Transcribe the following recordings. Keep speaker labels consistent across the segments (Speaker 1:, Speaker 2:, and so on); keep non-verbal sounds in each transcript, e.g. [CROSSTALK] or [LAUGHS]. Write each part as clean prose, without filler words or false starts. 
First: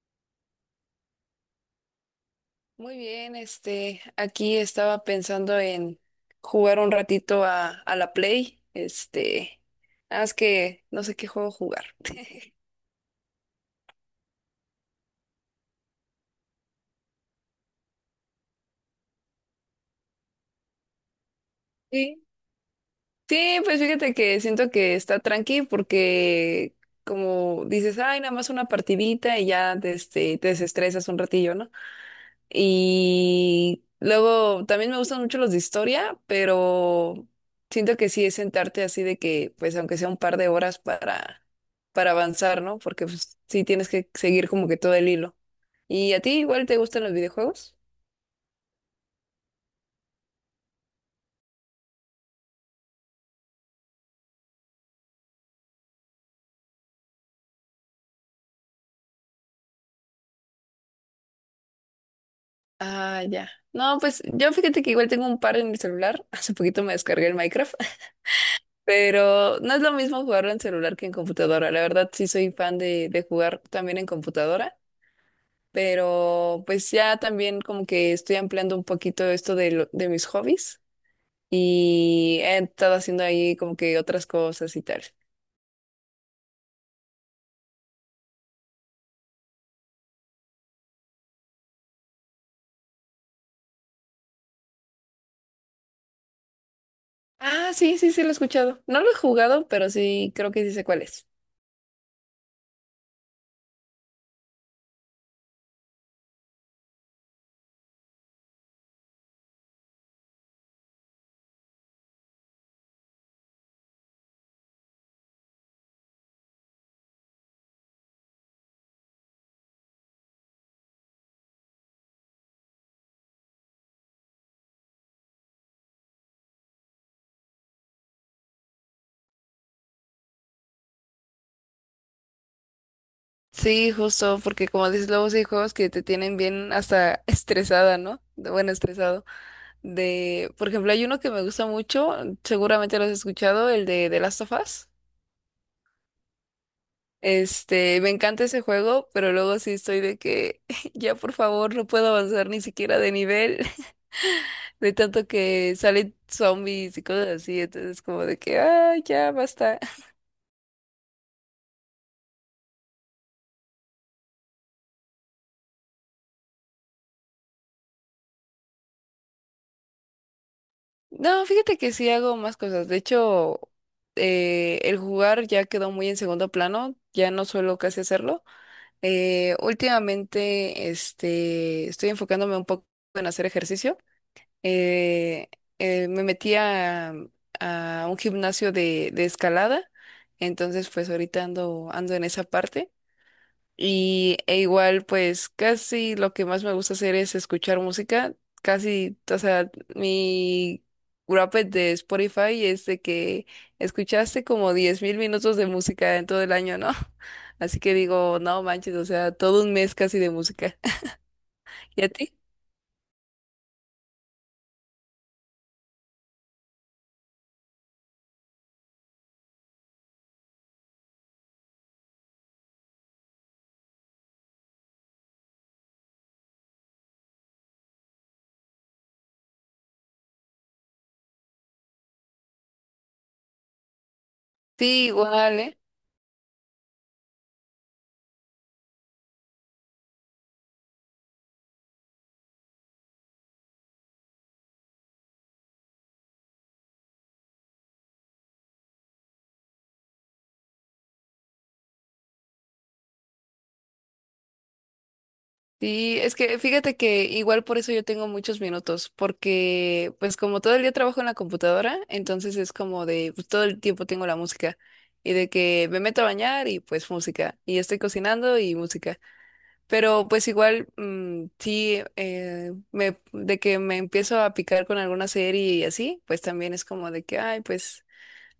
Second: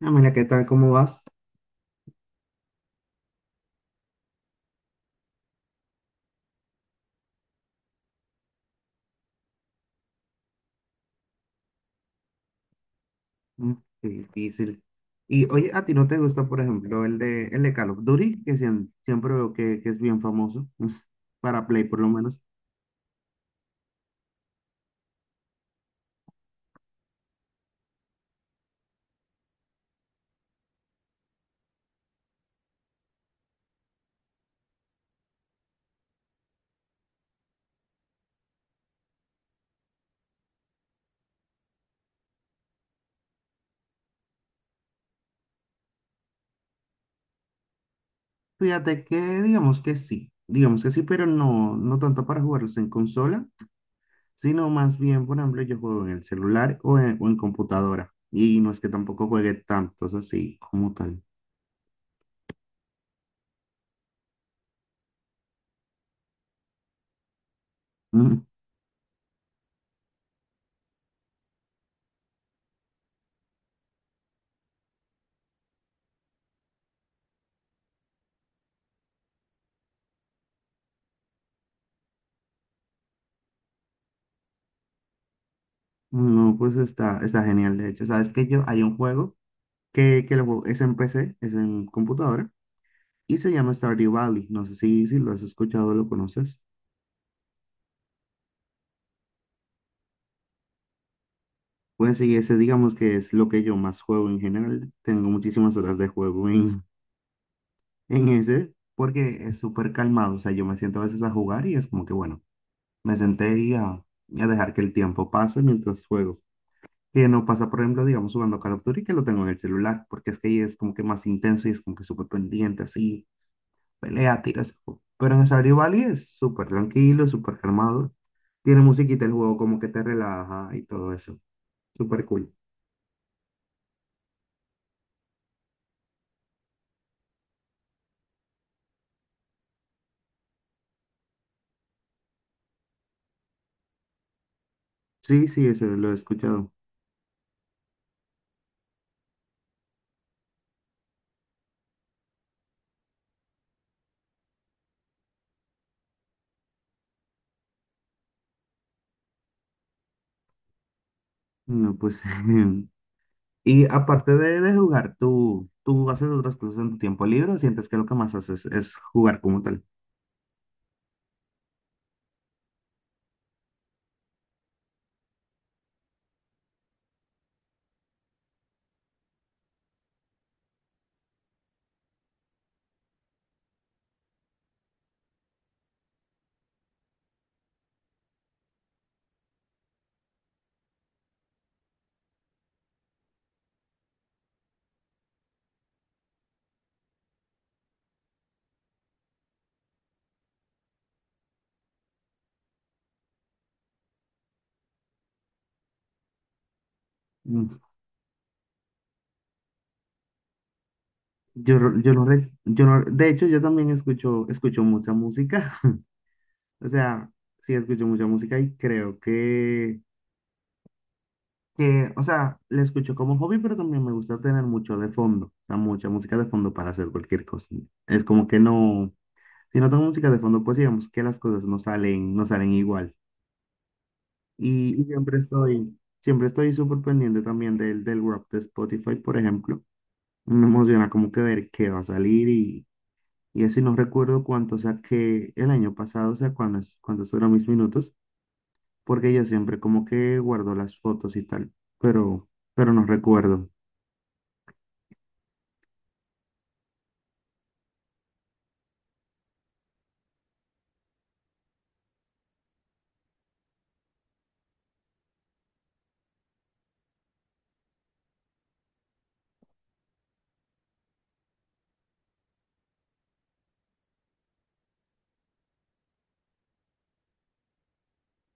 Speaker 1: Ah, mira, ¿qué tal? ¿Cómo vas?
Speaker 2: Muy bien, aquí estaba pensando en jugar un ratito a la Play, nada más que no sé qué juego jugar. [LAUGHS]
Speaker 1: Mm, qué difícil. Y oye, ¿a ti no te gusta, por ejemplo, el de Call of Duty? Que siempre veo que es bien famoso, [LAUGHS] para Play por lo
Speaker 2: Sí,
Speaker 1: menos.
Speaker 2: sí, pues fíjate que siento que está tranqui porque como dices, ay, nada más una partidita y ya te desestresas un ratillo, ¿no? Y luego también me gustan mucho los de historia, pero siento que sí es sentarte así de que, pues aunque sea un par de horas para avanzar, ¿no? Porque pues, sí tienes que seguir como que todo el hilo. ¿Y a ti igual te gustan los videojuegos?
Speaker 1: Fíjate que digamos que sí, pero no, no tanto para jugarlos en consola, sino más bien, por ejemplo, yo juego en el celular o en computadora. Y no es que tampoco juegue tantos así como tal.
Speaker 2: Ah, ya. No, pues yo fíjate que igual tengo un par en mi celular. [LAUGHS] Hace poquito me descargué el Minecraft,
Speaker 1: Mm.
Speaker 2: [LAUGHS] pero no es lo mismo jugarlo en celular que en computadora. La verdad sí soy fan de jugar también en computadora. Pero pues ya también como que estoy ampliando un poquito esto de, de mis hobbies, y he estado haciendo ahí como que otras cosas y tal.
Speaker 1: No, pues está genial, de hecho. Sabes que yo, hay un juego que es en PC, es en computadora. Y se llama Stardew Valley. No sé si lo has escuchado o lo conoces.
Speaker 2: Ah, sí, sí, sí, lo he escuchado. No lo he jugado, pero sí creo que sí sé cuál es.
Speaker 1: Pues sí, ese digamos que es lo que yo más juego en general. Tengo muchísimas horas de juego en, [LAUGHS] en ese porque es súper calmado. O sea, yo me siento a veces a jugar y es como que, bueno, me senté y a dejar que el tiempo pase mientras juego. Que no pasa, por ejemplo, digamos, jugando Call of Duty, que lo tengo en el celular, porque es que ahí es como que más intenso y es como que súper pendiente, así. Pelea, tiras. Pero en Stardew Valley es súper tranquilo, súper calmado. Tiene musiquita el juego, como que te relaja y todo eso. Súper cool.
Speaker 2: Sí, justo, porque como dices, luego sí hay juegos que te tienen bien hasta [LAUGHS] estresada, ¿no? Bueno, estresado. De, por ejemplo, hay uno que me gusta mucho, seguramente lo has escuchado, el de The Last of Us.
Speaker 1: Sí, sí, eso lo he escuchado.
Speaker 2: Me encanta ese juego, pero luego sí estoy de que [LAUGHS] ya por favor no puedo avanzar ni siquiera de nivel, [LAUGHS] de tanto que salen zombies y cosas así, entonces como de que, ah, ya basta. [LAUGHS]
Speaker 1: No, pues. [LAUGHS] Y aparte de jugar, ¿tú haces otras cosas en tu tiempo libre o sientes que lo que más haces es jugar como tal?
Speaker 2: No, fíjate que sí hago más cosas, de hecho, el jugar ya quedó muy en segundo plano, ya no suelo casi hacerlo. Últimamente, estoy enfocándome un poco en hacer ejercicio. eh, me metí a un gimnasio de escalada, entonces pues ahorita ando, ando en esa parte. Y e igual pues casi lo que más me gusta hacer es escuchar música, casi, o sea, mi wrapped de Spotify es de que escuchaste como 10.000 minutos de música en todo el año, ¿no? [LAUGHS] Así
Speaker 1: Mm.
Speaker 2: que digo, no manches, o sea, todo un mes casi de música. [LAUGHS] ¿Y a ti?
Speaker 1: Yo no, de hecho, yo también escucho mucha música. [LAUGHS] O sea, sí escucho mucha música y creo que, o sea, la escucho como hobby, pero también me gusta tener mucho de fondo, o sea, mucha música de fondo para hacer cualquier cosa. Es como que no, si no tengo música de fondo, pues digamos que las cosas no salen, no salen igual. Y,
Speaker 2: Sí,
Speaker 1: y siempre
Speaker 2: igual, ¿eh?
Speaker 1: estoy, siempre estoy súper pendiente también del rap de Spotify, por ejemplo. Me emociona como que ver qué va a salir y así no recuerdo cuánto saqué el año pasado, o sea, cuántos fueron mis minutos, porque yo siempre como que guardo las fotos y tal, pero, pero no recuerdo.
Speaker 2: Sí, es que fíjate que igual por eso yo tengo muchos minutos, porque pues como todo el día trabajo en la computadora, entonces es como de pues, todo el tiempo tengo la música, y de que me meto a bañar y pues música y estoy cocinando y música, pero pues igual, sí, me de que me empiezo a picar con alguna serie y así, pues también es como de que ay pues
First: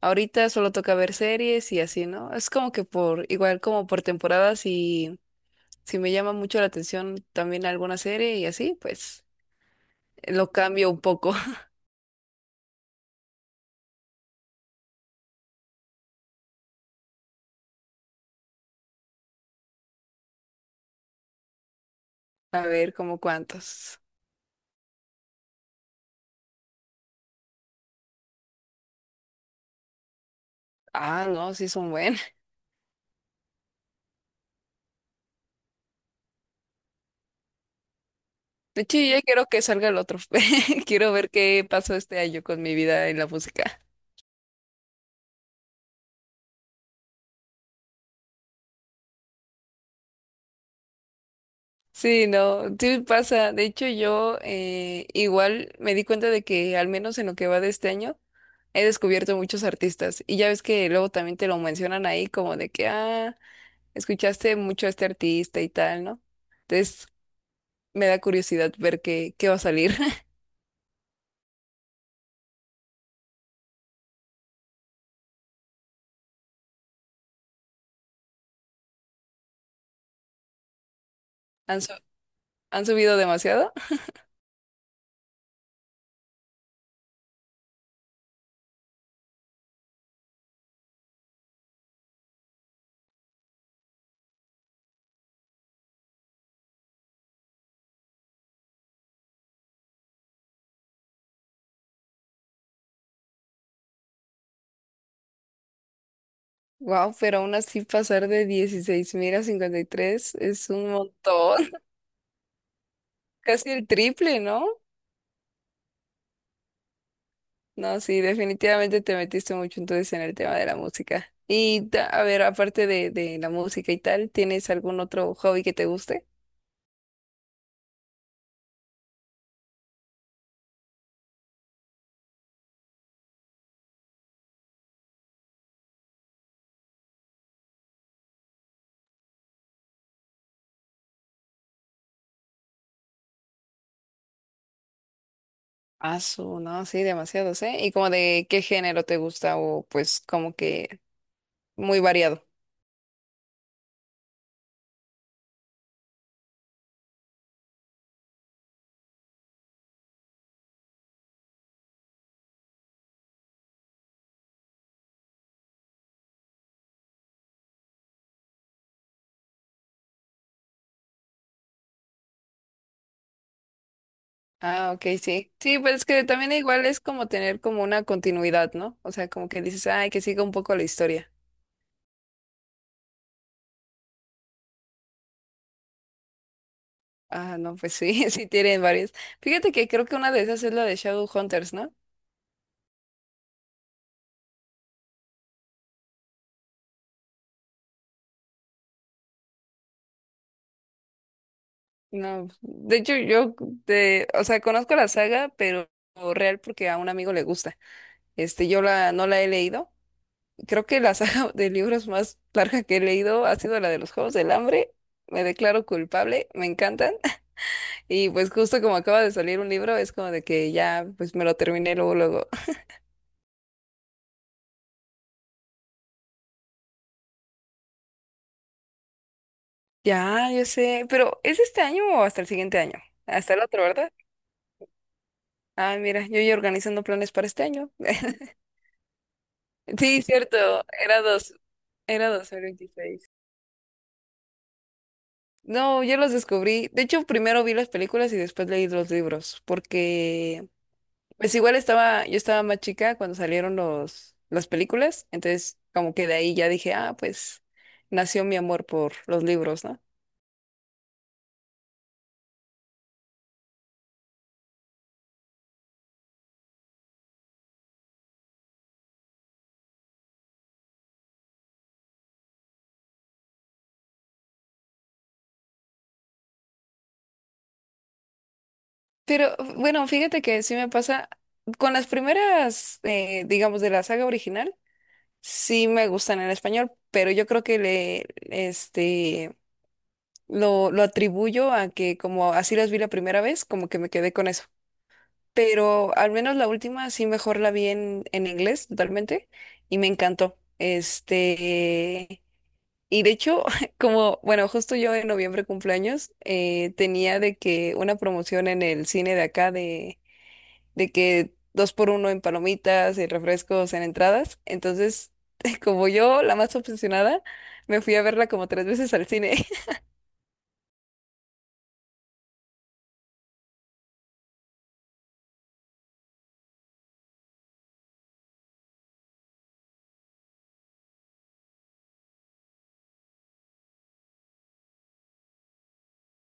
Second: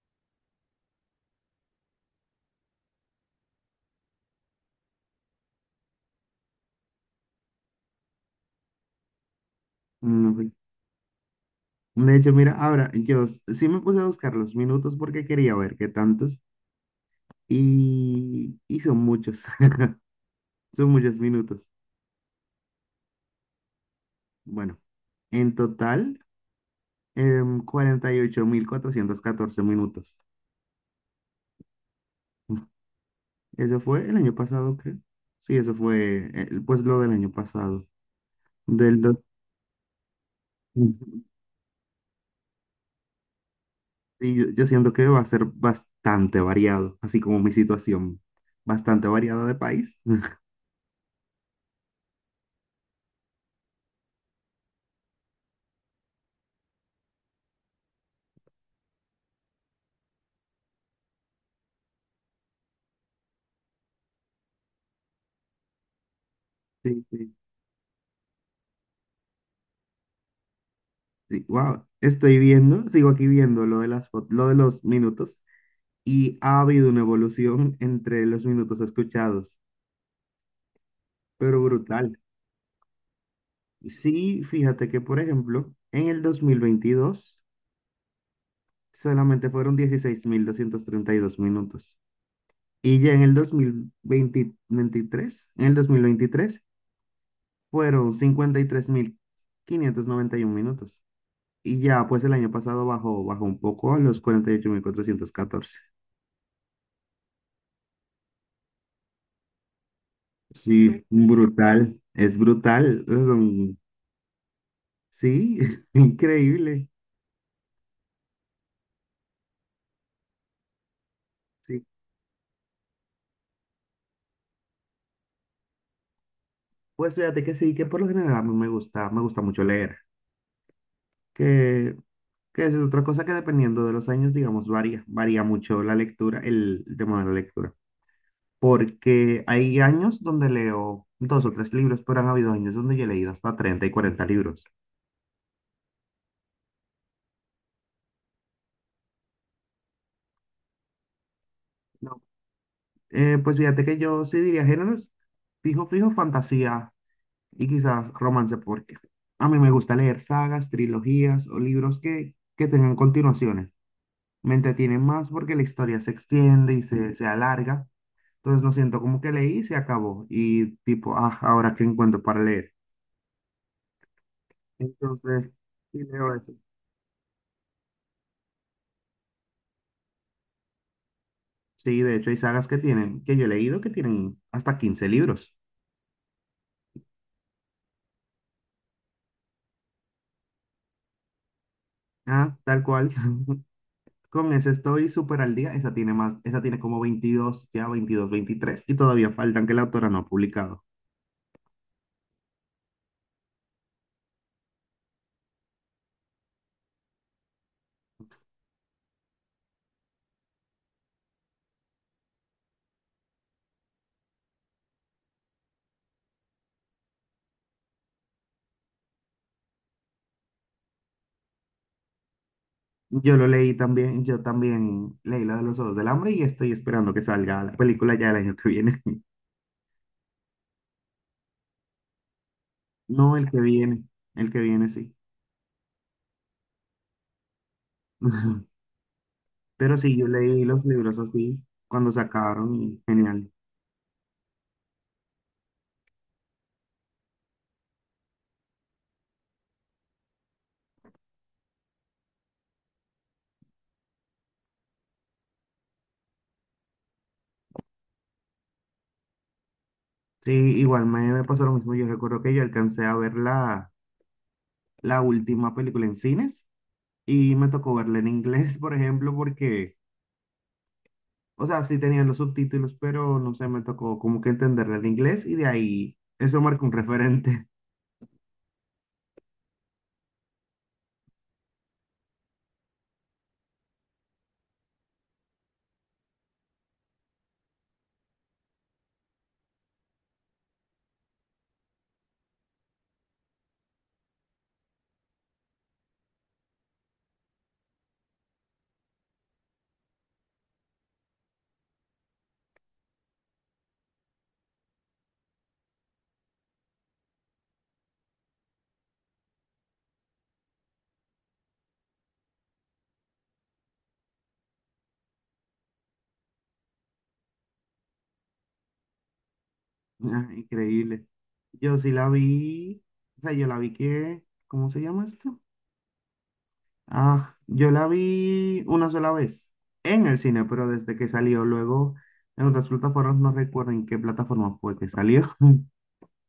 Speaker 2: ahorita solo toca ver series y así, ¿no? Es como que por igual como por temporadas, si me llama mucho la atención también alguna serie y así, pues lo
Speaker 1: No.
Speaker 2: cambio un poco.
Speaker 1: De hecho, mira, ahora yo sí me puse a buscar los minutos porque quería ver qué tantos y son muchos, [LAUGHS] son muchos minutos.
Speaker 2: [LAUGHS] A ver, como cuántos.
Speaker 1: Bueno, en total, 48.414 minutos.
Speaker 2: Ah, no, sí son buenos. [LAUGHS]
Speaker 1: [LAUGHS] Eso fue el año pasado, creo. Sí, eso fue pues lo del año pasado.
Speaker 2: De hecho,
Speaker 1: Del
Speaker 2: yo
Speaker 1: dos.
Speaker 2: ya quiero que salga el otro. [LAUGHS] Quiero ver qué pasó este año con mi vida en la música.
Speaker 1: Sí, yo siento que va a ser bastante variado, así como mi situación, bastante variada de país. [LAUGHS]
Speaker 2: Sí, no, sí pasa. De hecho, yo, igual me di cuenta de que al menos en lo que va de este año, he descubierto muchos artistas. Y ya ves que luego también te lo mencionan ahí como de que, ah, escuchaste mucho a este artista y tal, ¿no?
Speaker 1: Sí,
Speaker 2: Entonces
Speaker 1: sí.
Speaker 2: me da curiosidad ver qué va a salir. [LAUGHS]
Speaker 1: Wow, estoy viendo, sigo aquí viendo lo de los minutos y ha habido una evolución entre los minutos escuchados, pero
Speaker 2: ¿Han, su-
Speaker 1: brutal.
Speaker 2: han subido demasiado?
Speaker 1: Sí, fíjate que, por ejemplo, en el 2022 solamente fueron 16.232 minutos y ya en el 2023 fueron cincuenta y tres mil quinientos noventa y uno minutos y ya pues el año pasado bajó un poco a los 48.414.
Speaker 2: Wow, pero aún así pasar de 16.000 a 53 es un
Speaker 1: Sí,
Speaker 2: montón.
Speaker 1: brutal, es brutal.
Speaker 2: [LAUGHS] Casi el triple, ¿no?
Speaker 1: Sí, [LAUGHS] increíble.
Speaker 2: No, sí, definitivamente te metiste mucho entonces en el tema de la música. Y
Speaker 1: Sí.
Speaker 2: a ver, aparte de la música y tal, ¿tienes algún otro hobby que te guste?
Speaker 1: Pues fíjate que sí, que por lo general a mí me gusta mucho leer, que, que eso es otra cosa que dependiendo de los años, digamos, varía mucho la lectura, el tema de la lectura. Porque hay años donde leo dos o tres libros, pero han habido años donde yo he leído hasta 30 y 40 libros.
Speaker 2: Ah, no, sí, demasiados, ¿eh? ¿Y como de qué género te gusta o pues como que muy
Speaker 1: No,
Speaker 2: variado?
Speaker 1: pues fíjate que yo sí diría géneros, fijo, fijo, fantasía. Y quizás romance, porque a mí me gusta leer sagas, trilogías o libros que tengan continuaciones. Me entretienen más porque la historia se extiende y se alarga. Entonces no siento como que leí y se acabó. Y tipo, ah, ahora qué encuentro para leer.
Speaker 2: Ah, ok, sí.
Speaker 1: Entonces,
Speaker 2: Sí, pues
Speaker 1: sí
Speaker 2: es que
Speaker 1: leo
Speaker 2: también
Speaker 1: eso.
Speaker 2: igual es como tener como una continuidad, ¿no? O sea, como que dices, ay, que siga un poco la historia.
Speaker 1: Sí, de hecho hay sagas que yo he leído que tienen hasta 15 libros.
Speaker 2: Ah, no, pues sí, [LAUGHS] sí tienen varias. Fíjate que creo que una de esas es la de Shadowhunters, ¿no?
Speaker 1: Ah, tal cual. [LAUGHS] Con esa estoy súper al día. Esa tiene como 22 ya 22 23. Y todavía faltan que la autora no ha publicado.
Speaker 2: No, de hecho yo, o sea, conozco la saga, pero real porque a un amigo le gusta. Yo la, no la he leído. Creo que la [LAUGHS] saga de libros más larga que he leído ha sido la de los Juegos del Hambre. Me declaro culpable, me encantan. Y pues justo como acaba de salir un libro, es como de que ya, pues me lo terminé luego, luego. [LAUGHS]
Speaker 1: Yo lo leí también, yo también leí la de los Ojos del Hambre y estoy esperando que salga la película ya el año que viene. [LAUGHS]
Speaker 2: Ya, yo sé, pero ¿es este año o hasta el siguiente año?
Speaker 1: No,
Speaker 2: Hasta el otro, ¿verdad?
Speaker 1: el que viene sí.
Speaker 2: Ah, mira, yo ya organizando planes para este año. [LAUGHS]
Speaker 1: [LAUGHS] Pero sí,
Speaker 2: Sí,
Speaker 1: yo
Speaker 2: cierto,
Speaker 1: leí los libros
Speaker 2: era dos,
Speaker 1: así cuando
Speaker 2: era dos mil
Speaker 1: sacaron y
Speaker 2: veintiséis
Speaker 1: genial.
Speaker 2: No, yo los descubrí. De hecho, primero vi las películas y después leí los libros, porque pues igual yo estaba más chica cuando salieron las películas, entonces como que de ahí ya dije, ah, pues nació mi amor por los libros, ¿no?
Speaker 1: Sí, igual me pasó lo mismo. Yo recuerdo que yo alcancé a ver la última película en cines y me tocó verla en inglés, [LAUGHS] por ejemplo, porque, o sea, sí tenían los subtítulos, pero no sé, me tocó como que entenderla en inglés y de ahí eso marca un referente.
Speaker 2: Pero bueno, fíjate que sí me pasa con las primeras, digamos, de la saga original, sí me gustan en español, pero yo creo que lo atribuyo a que como así las vi la primera vez, como que me quedé con eso. Pero al menos la última sí mejor la vi en inglés totalmente y me encantó. Y de hecho, [LAUGHS] como, bueno, justo yo en noviembre cumpleaños, tenía de que una promoción en el cine de acá de que dos por uno en palomitas y refrescos en entradas. Entonces, [LAUGHS] como yo, la más obsesionada, me fui a verla como tres veces al cine. [LAUGHS]
Speaker 1: Ah, increíble. Yo sí la vi, o sea, yo la vi que, ¿cómo se llama esto? Ah, yo la vi una sola vez en el cine, pero desde que salió, luego en otras plataformas, no recuerdo en qué plataforma fue que salió, [LAUGHS]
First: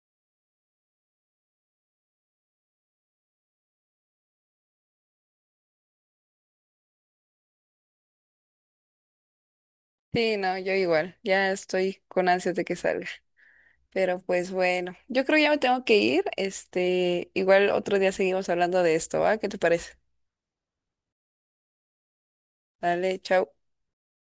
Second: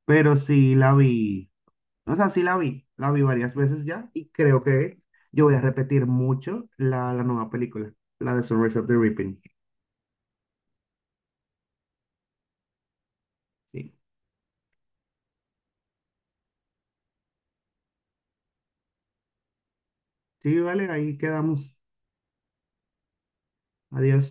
Speaker 1: pero sí la vi, o sea, sí la vi varias veces ya y creo que yo voy a repetir mucho la nueva película, la de Sunrise of the Reaping.
Speaker 2: Sí, no, yo igual, ya estoy con ansias de que salga.
Speaker 1: Sí,
Speaker 2: Pero pues bueno, yo creo ya me tengo que ir. Igual otro día seguimos hablando de esto, ¿va? ¿Qué te parece?
Speaker 1: sí, vale, ahí quedamos.
Speaker 2: Dale, chao.
Speaker 1: Adiós.